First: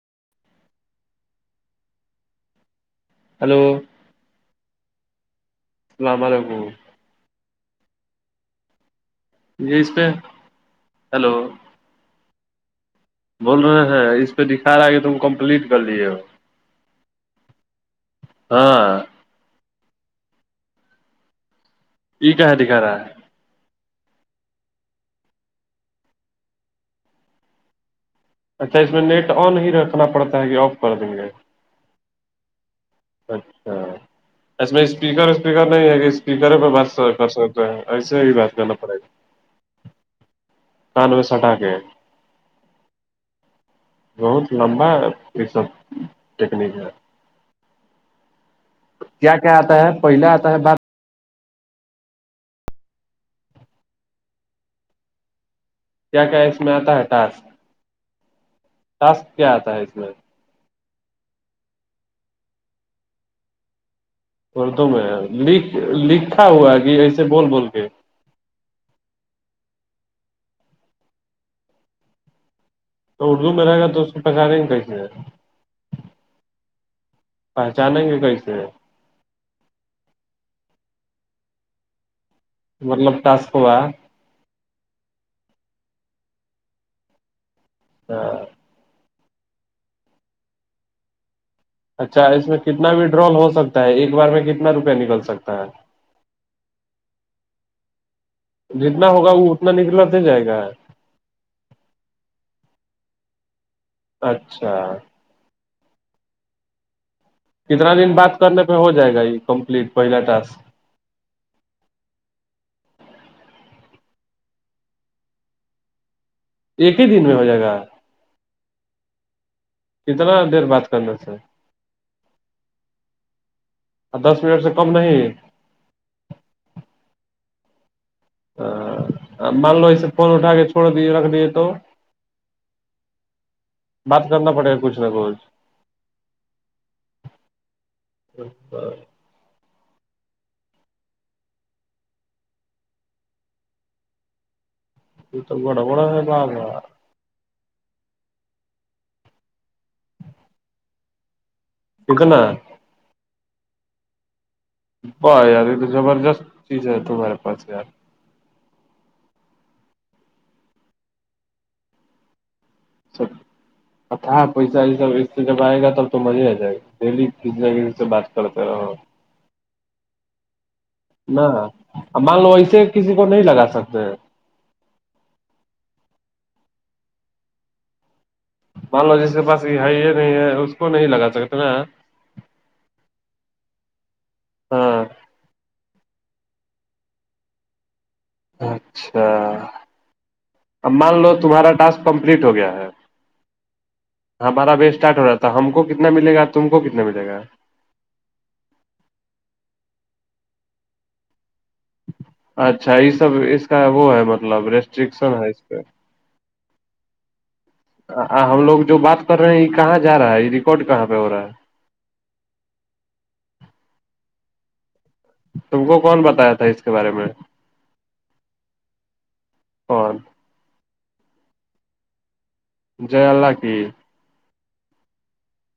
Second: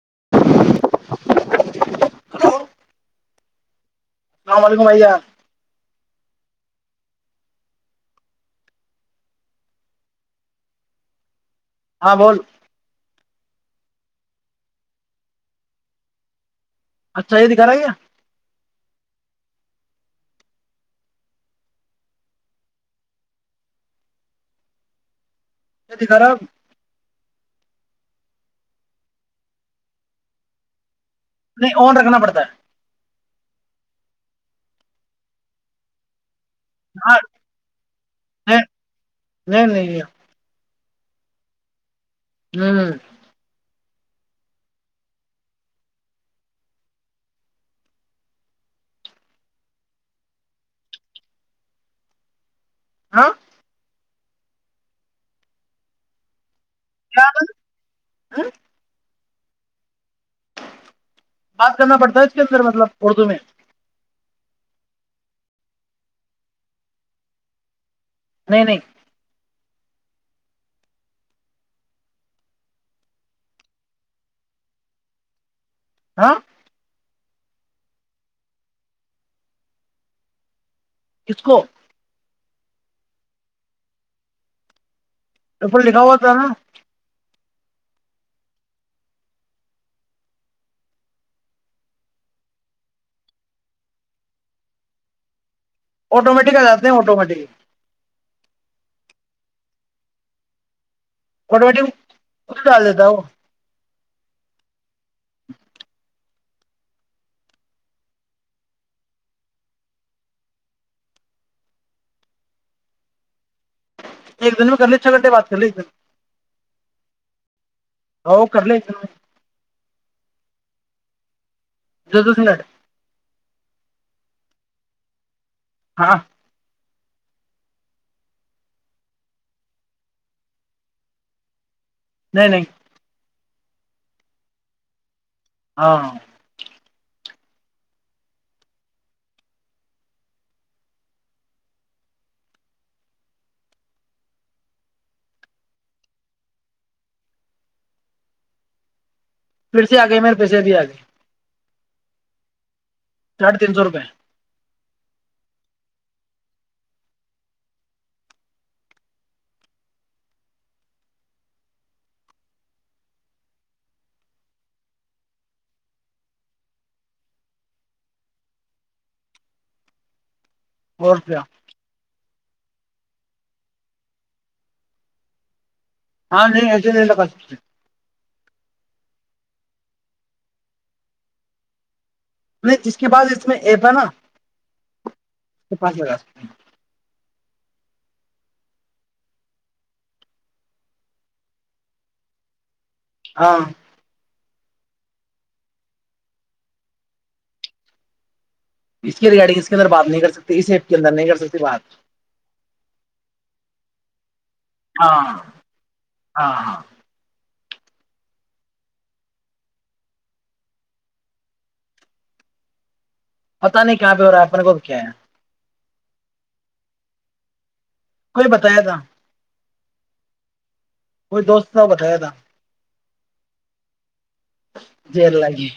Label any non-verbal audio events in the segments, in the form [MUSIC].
[INAUDIBLE] [UNINTELLIGIBLE] السلام علیکمھیا اللام علیکم [UNINTELLIGIBLE] یہ اس پہ ہلو [INAUDIBLE] ہاں بول بول رہے ہیں اس پہ دکھا رہا ہے کہ تم کمپلیٹ کر لیجے ہو اچھا یہ دکھ رہا ہے کیا ہاں یہ کہ دکھا رہا ہے یہت خراب اچھا اس میں نیٹ آن ہی رکھنا پڑتا ہے کہ آف کر دیں گے نہیں آن رکھنا پڑتا ہے اچھا اس میں اسپیکر اسپیکر نہیں ہے کہ اسپیکر پہ بات ہاں کر سکتے ہیں ایسے ہی بات کرنا پڑے نہیں گا نہیں کان میں سٹا کے [UNINTELLIGIBLE] بہت لمبا یہ سب ٹیکنیک ہے کیا کیا آتا ہے پہل آتا ہے بات [UNINTELLIGIBLE] کیا کہ میں آتا ہے ٹاسک ٹاسک کیا آتا ہے اس میں بات کرنا پڑتا ہے اس کے اندر مطلب اردو میں اردو میں ل لکھا ہوا کہ ایسے بول بول کے نہیں نہیں تو اردو میں رہے گا تو اس کو پہچانیں گے کیسی [UNINTELLIGIBLE] پہچانیں گے کیئیسے کس کو مطلب ٹاسکو ہے پپر لکھا ہوا تھا ہے نا ہاں اچھا اس میں کتنا وڈرول ہو سکتا ہے ایک بار میں کتنا روپیہ نکل سکتا ہے آٹومیٹک آ جاتے ہیں آٹومیٹکلی جتنا ہوگا وہ اتنا نکلا تو جائے گا وٹ مٹی ک ڈال دیتا وہ اچھا کتنا دن بات کرنے پہ ہو جائے گا یہ کمپلیٹ پہلا ٹاسک ایک دن میں کر لی چھ گھنٹے بات کر لی ایک دھر ایک ہی دن میں ہو جائے گا ہ کر ل کتنا دیر بات کرنا سر دس دس منٹ [UNINTELLIGIBLE] [UNINTELLIGIBLE] [UNINTELLIGIBLE] [UNINTELLIGIBLE] نہیں نہیں بات کرنا پڑے گا کچھ نہ کچھ ہاں [UNINTELLIGIBLE] یہ تو بڑا بڑا ہے باب [UNINTELLIGIBLE] [UNINTELLIGIBLE] ساھے تین سو روپئے واہ یار یہ تو زبردست چیز ہے تمہارے پاس یار سب اچھ پیسہ یہ سب اس سے جب آئے گا تب تو مزے آ جائے گا ڈیلی ک سے بات کرتے رہو اور روپیہ [UNINTELLIGIBLE] ا مان لو ایسے کسی کو نہیں لگا سکتے ہیں ہاں نہیں ای ل لو بس مان لو جس کے پاس یہ ہے یہ نہیں ہے اس کو نہیں لگا سکتے ن نہیں ج کے بعس اس میں ایپ ہے نا ہاں پانچ ہزار ا اچھا اب مان لو تمہارا ٹاسک کمپلیٹ ہو گیا ہے ہاں ہمارا وی اسٹارٹ ہو رہا تھا ہم کو کتنا ملے گا تم کو کتنا ملے گا اس کے ریگارڈنگ اس کے اندر بات نہیں کر سکتے اس ایفٹ کے انر نہیں کر سکتے بات اچھا یہ سب اس کا وہ ہے مطلب ہاں ریسٹرکشن ہے اس پہ ہاں ہاں ہم لوگ جو بات کر رہے ہیں یہ کہاں جا رہا ہے یہ ریکارڈ کہاں پہ ہو رہا ہے پتا نہیں کہاں پہ ہو رہا ہے اپنے کوب کیا ہے تم کو کون بتایا تھا اس کے بارے میں کوئی بتایا تھا کون کوئی دوست صاح بتایا تھا جے اللہ کی جر لگی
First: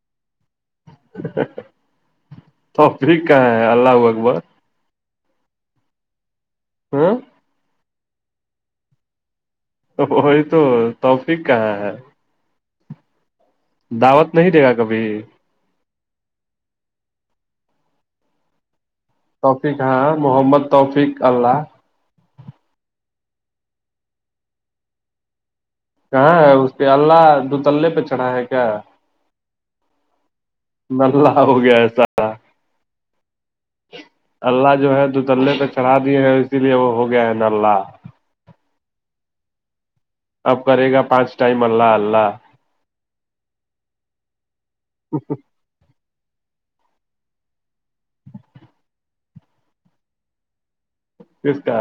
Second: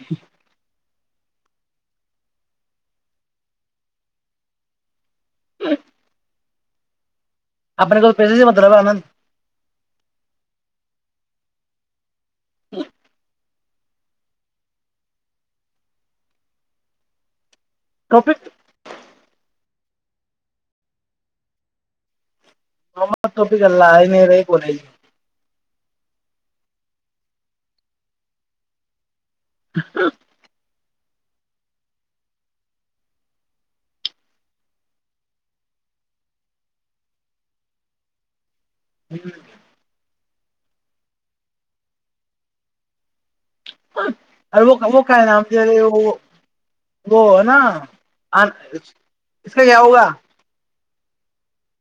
تو پھر کہ ہے ال اکبر ہوں اپنے کول پیسے سے مطلب آناند تو وہی تو توفق کہاں ہے [INAUDIBLE] دعوت نہیں دے گا کبھی ٹفک توفیق ہاں محمد توفیق اللہ [INAUDIBLE] کہاں ہے اس کے اللہ دو تلے پہ چڑھا ہے کیا [INAUDIBLE] ملہ ہو گیا ای ساا اللہ جو ہے دوتلنے پہ چڑھا دیے ہیں اور اسی لیے وہ ہو گیا ہے ن اللہ نہیں اب کرے گا پانچ ٹائم اللہ اللہ [INAUDIBLE] وہ ہے نا اس کا کیا ہوگا کس کا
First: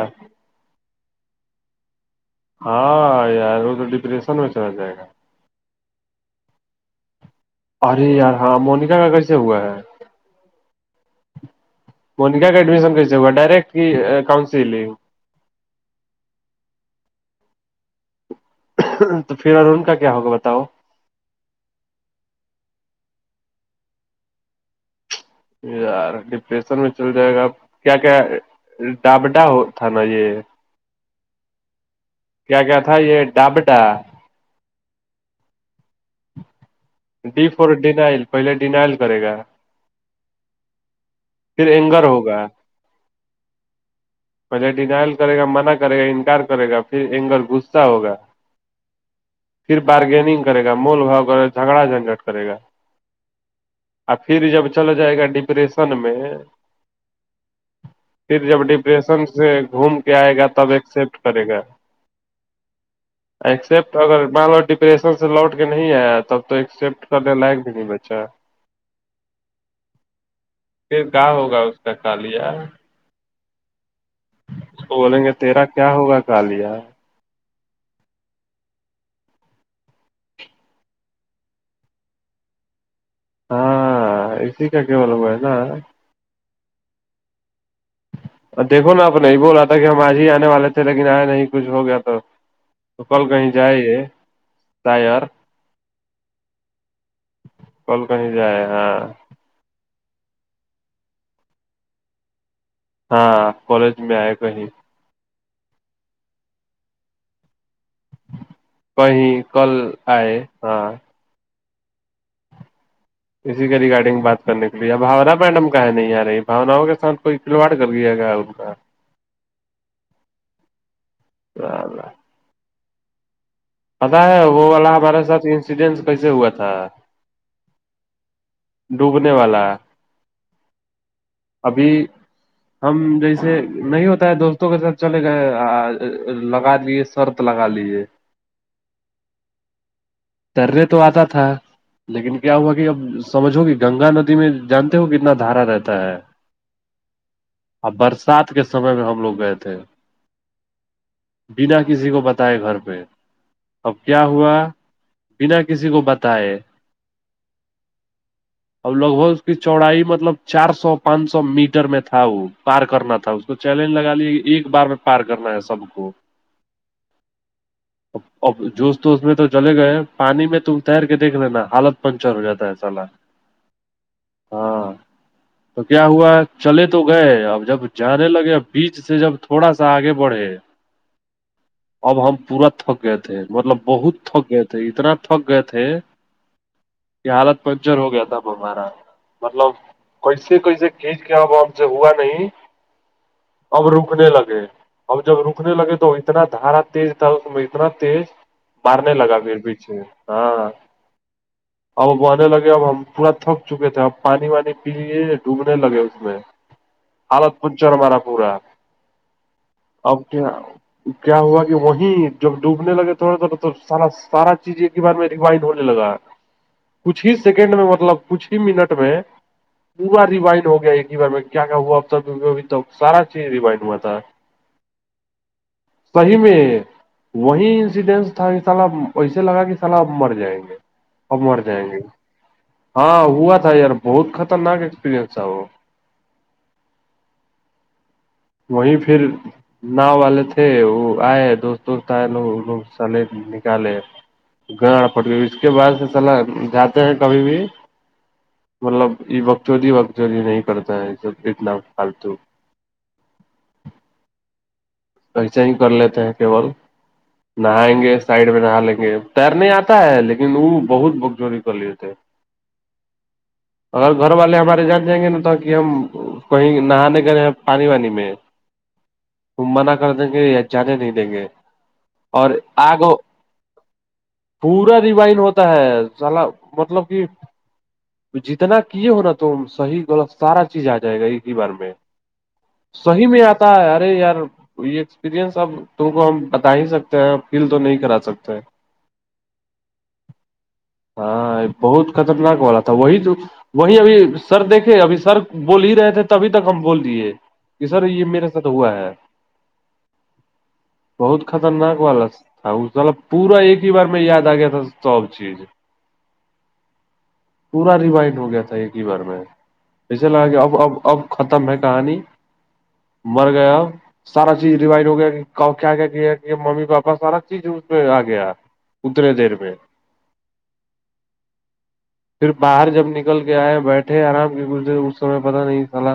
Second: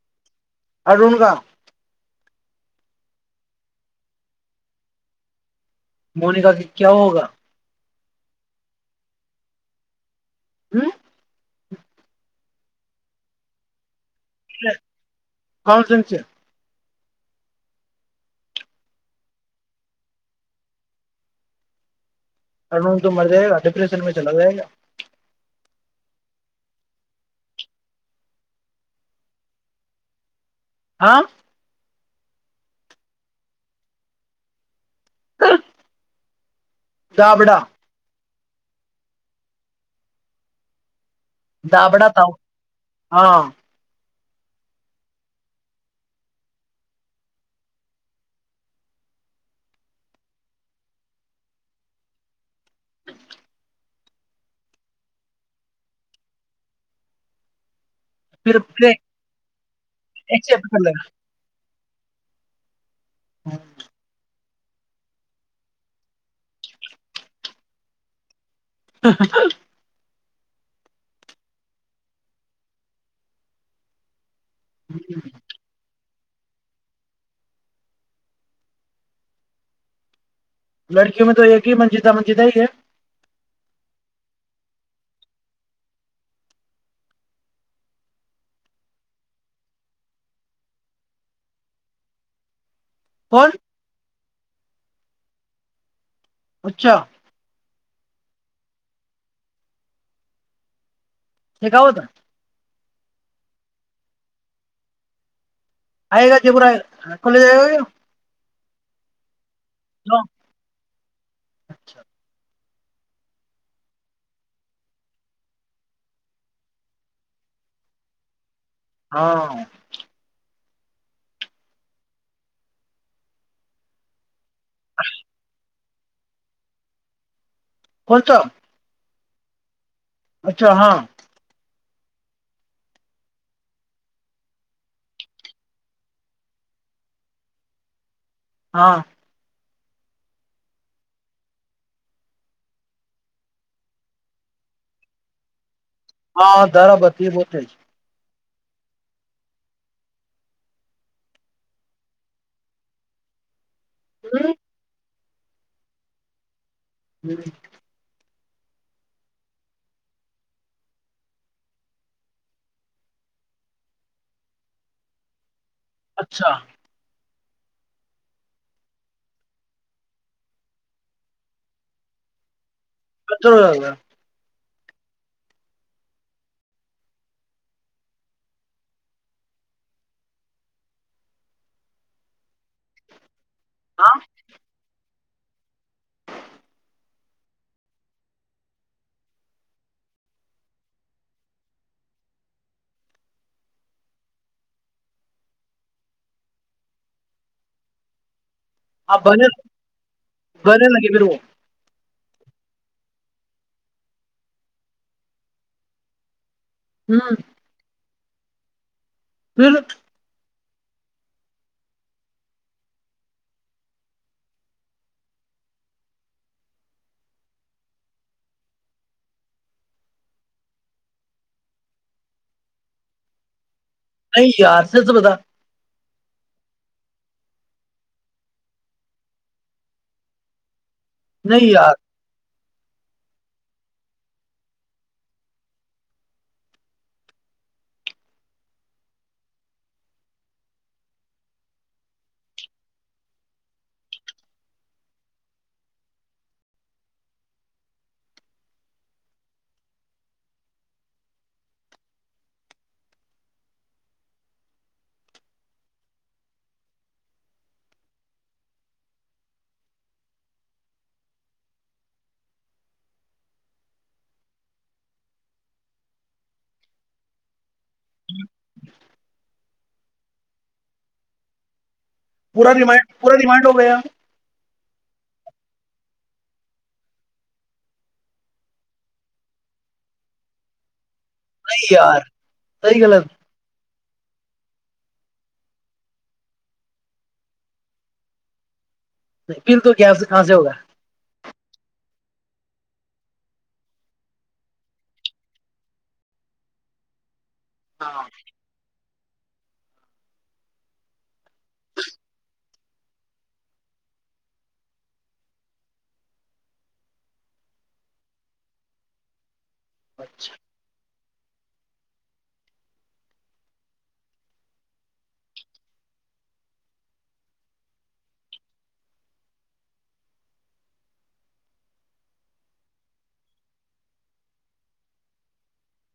ا رون گاں ہاں یار وہ تو ڈپریشن میں چلا جائے گا مونکا کی کیا ہوگا ارے یار ہاں مونکا کا کیسے ہوا ہے ہوں مونیکا کا ایڈمیشن کیسے ہوا ڈارک کہ کونسلگ ہ سن سے تو پھر اور ان کا کیا ہوگا بتاؤ تو مر جائے گا ڈپریشن میں چلا جائے گا [INAUDIBLE] یار ڈپریشن میں چل جائے گا کیا کیا ڈابڈا ہو تھا نا یہ ہاں کیا کیا تھا یہ ڈاب ڈا [INAUDIBLE] [INAUDIBLE] پہلے ڈینائل کرے گا پھر اینگر دابڑا تھا ہو گیا ہاں مھے ڈینائل کرے گا منع کرے گا انکار کرے گا پھر اینگھر گصہ ہوگا پھر بارگیننگ کرے گا مول بھاؤ کر جھگڑا جھنجٹ کرے گا آ پھر جب چلا جائے گا ڈپریشن میں پھر جب ڈی شن سے گھوم کے آئے ایک گا تب کلر ایکسپٹ کرے گا ایکسپٹ اگر [INAUDIBLE] ڈپریشن سے لوٹ کے نہیں آیا تب تو ایکسپٹ کرنے لائق بھی نہیں بچہ [INAUDIBLE] پھر کا ہوگا اس کا کالیہ تو بولیں گے تیرا کیا ہوگا [INAUDIBLE] لڑکیوں میں تو ایک ہی منجتا منجید ہی ہے ہاں اسی کا کےول وہ ہے نا دیکھو نا آپ نہیں بول رہا تھا کہ ہم آج ہی آنے والے تھے لیکن آئے نہیں کچھ ہو گیا تو تو کل کہیں کون جائے یہ ائر [INAUDIBLE] اچھا کل کہیں جائے ہاں یہ کا ہوتا ہاں کالج میں آئے کہیں آئے گا جے پورا کھلیے جائے گا [INAUDIBLE] کہیں کل کیا آئے ہاں اچھا اسی کا ریگارڈنگ بات کرنے کے لیےب بانا میڈم کا ہے نہیں آ رہی باناؤں کے ساتھ کوئی کھلواڑ کر لیا گیا ان کا ہاں باب پتا ہے وہ والا ہمارے ساتھ انسیڈینٹ کیسے ہوا تھا کو توو ڈوبنے والا ہے اچھا ہاں ابھی ہم جیسے نہیں ہوتا ہے دوستوں کے ساتھ چلے گئے لگا لیجے شرط لگا لیجے ہاں ترے تو آتا تھا لیکن کیا ہوا کہ اب سمجھو گ گنگا ندی میں جانتے ہو کتنا دھارا رہتا ہے ہاں در بتی ب تھے سات کے سمے میں ہم لوگ گئے تھے بنا کسی کو بتائے گھر پہ اب کیا ہوا بنا کسی کو بتائے جی اب لگ بھگ اس کی چوڑائی مطلب چار سو پانچ سو میٹر میں تھا وہ پار کرنا تھا اس کو چیلنج لگا لیا کہ ایک بار میں پار کرنا ایسا سب کو اچھا اب اب جوس تو اس میں تو چلے گئے پانی میں تو اتیر کے دیکھ لینا حالت پنچر ہو جاتا ہے سالا کچ گا ہاں تو کیا ہوا چلے تو گئے اب جب جانے لگے بیچ سے جب تھوڑا سا آگے بڑھے اب ہم پورا تھک گئے تھے مطلب بہت ہاں تھک اتنا تھک گئے تھے یہ حالت پنچر ہو گیا تھاب ہمارا مطلب کیسے کیسے کھینچ کے اب ہم سے ہوا نہیں اب رکنے لگے اب جب رکنے لگے تو اتنا دھارا تیز تھا اس میں اتنا تیز مارنے آپ لگا بنے پھر پیچھے ہاں بنے لگے پھر وہ اب ا آنے لگے اب ہم پورا تھک چکے تھے اب پانی وانی پیے ڈوبنے لگے اس میں ہ حالت پنچ اور ہمارا پورا پھر اب کیا کیا ہوا کہ وہیں جب ڈوبنے لگے تھوڑے تھوڑے تو سارا سارا چیز بار میں ریوائنڈ ہونے لگا کچھ ہی سیکنڈ میں مطلب کچھ ہی منٹ میں پورا ریوائن ہو گیا ایک بار میں کیا کیا ہوا ا سارا چیز ریوائنڈ ہوا نہیں یار سے تو پتا صحی میں وہی انسیڈینٹس تھا اس سال وس ے لگا کہ سلاح مر جائیں گے اب مر نہیں جائیں یار گے ہاں ہوا تھا یار بہت خطرناک ایکسپرینس ہے وہ وہیں پھر ناؤ والے تھے وہ آئے دوست دوست آئے لوگوگ سل نکالے گاڑ پٹ گئے اس کے بعد سے سلا جاتے ہیں کبھی بھی مطلب یہ بکچودی وکچودی نہیں کرتا ہے سب اتنا پالتو ایسے ہی کر لیتے ہیں کیول نہائیں گے سائڈ میں نہا لیں گے تیر نہیں آتا ہے لیکن وہ بہت بک جووری کر لیتے اگر گھر والے ہمارے جان جائیں گے نا ت کہ ہم کہیں نہانے گئےے ہیں پانی وانی میں ک منا کر دیں گے یا جانے نہیں دیں گے اور پورا ریمائنڈ آگو پورا ریمائنڈ ہو گیا نہیں پورا ریوائن ہوتا ہے سال مطلب کہ جتنا کیے ہوناا تم صحیح غلط سارا چیز آ جائے گا یہ بار میں یار صحیح میں آتا رے یار تو یہ ایکسپیرئنس اب تم کو ہم بتا ہی سکتے ہیں فیل تو نہیں کرا سکتے ہیں نہیں بالکل کیاپ سے کہاں سے ہوگا ہاں بہت خطرناک والا تھا وہی تو وہی ابھی سر دیکھے ابھی سر بول ہی رہے تھے تبھی تک ہم بول دیے کہ سر یہ میرے ساتھ ہوا ہے بہت خطرناک والا تھا مب پورا ایک ہی بار میں یاد آ گیا تھا سب چیز پورا ریوائن ہو گیا تھا ایک ہی بار میں ایسے لگا کہ اب اب اب ختم ہے کہانی مر گیا سارا چیز ریوائو ہو گیا کہ کیا کیا کیا کہ ممی پاپا سارا چیز اس میں آ گیا اتنے دیر میں پھر باہر جب نکل کے آئے بیٹھے آرام کے کھ اس سمے پتا نہیں سال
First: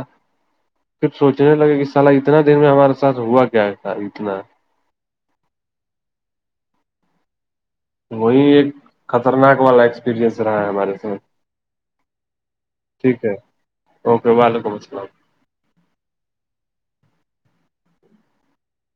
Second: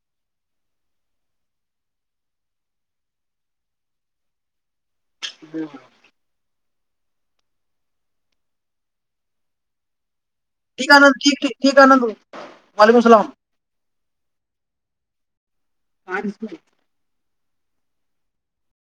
پھر سوچنے لگے کہ سال اتنا دیر میں ہمارا س ہوا کیا تھا اتنا جی ج وہی ایک خطرناک والا ایک ٹھیک آند ٹھیکیک ٹھیک آند وعلیکم ٹھیک اللام ہے اوکے وعلیکم السلام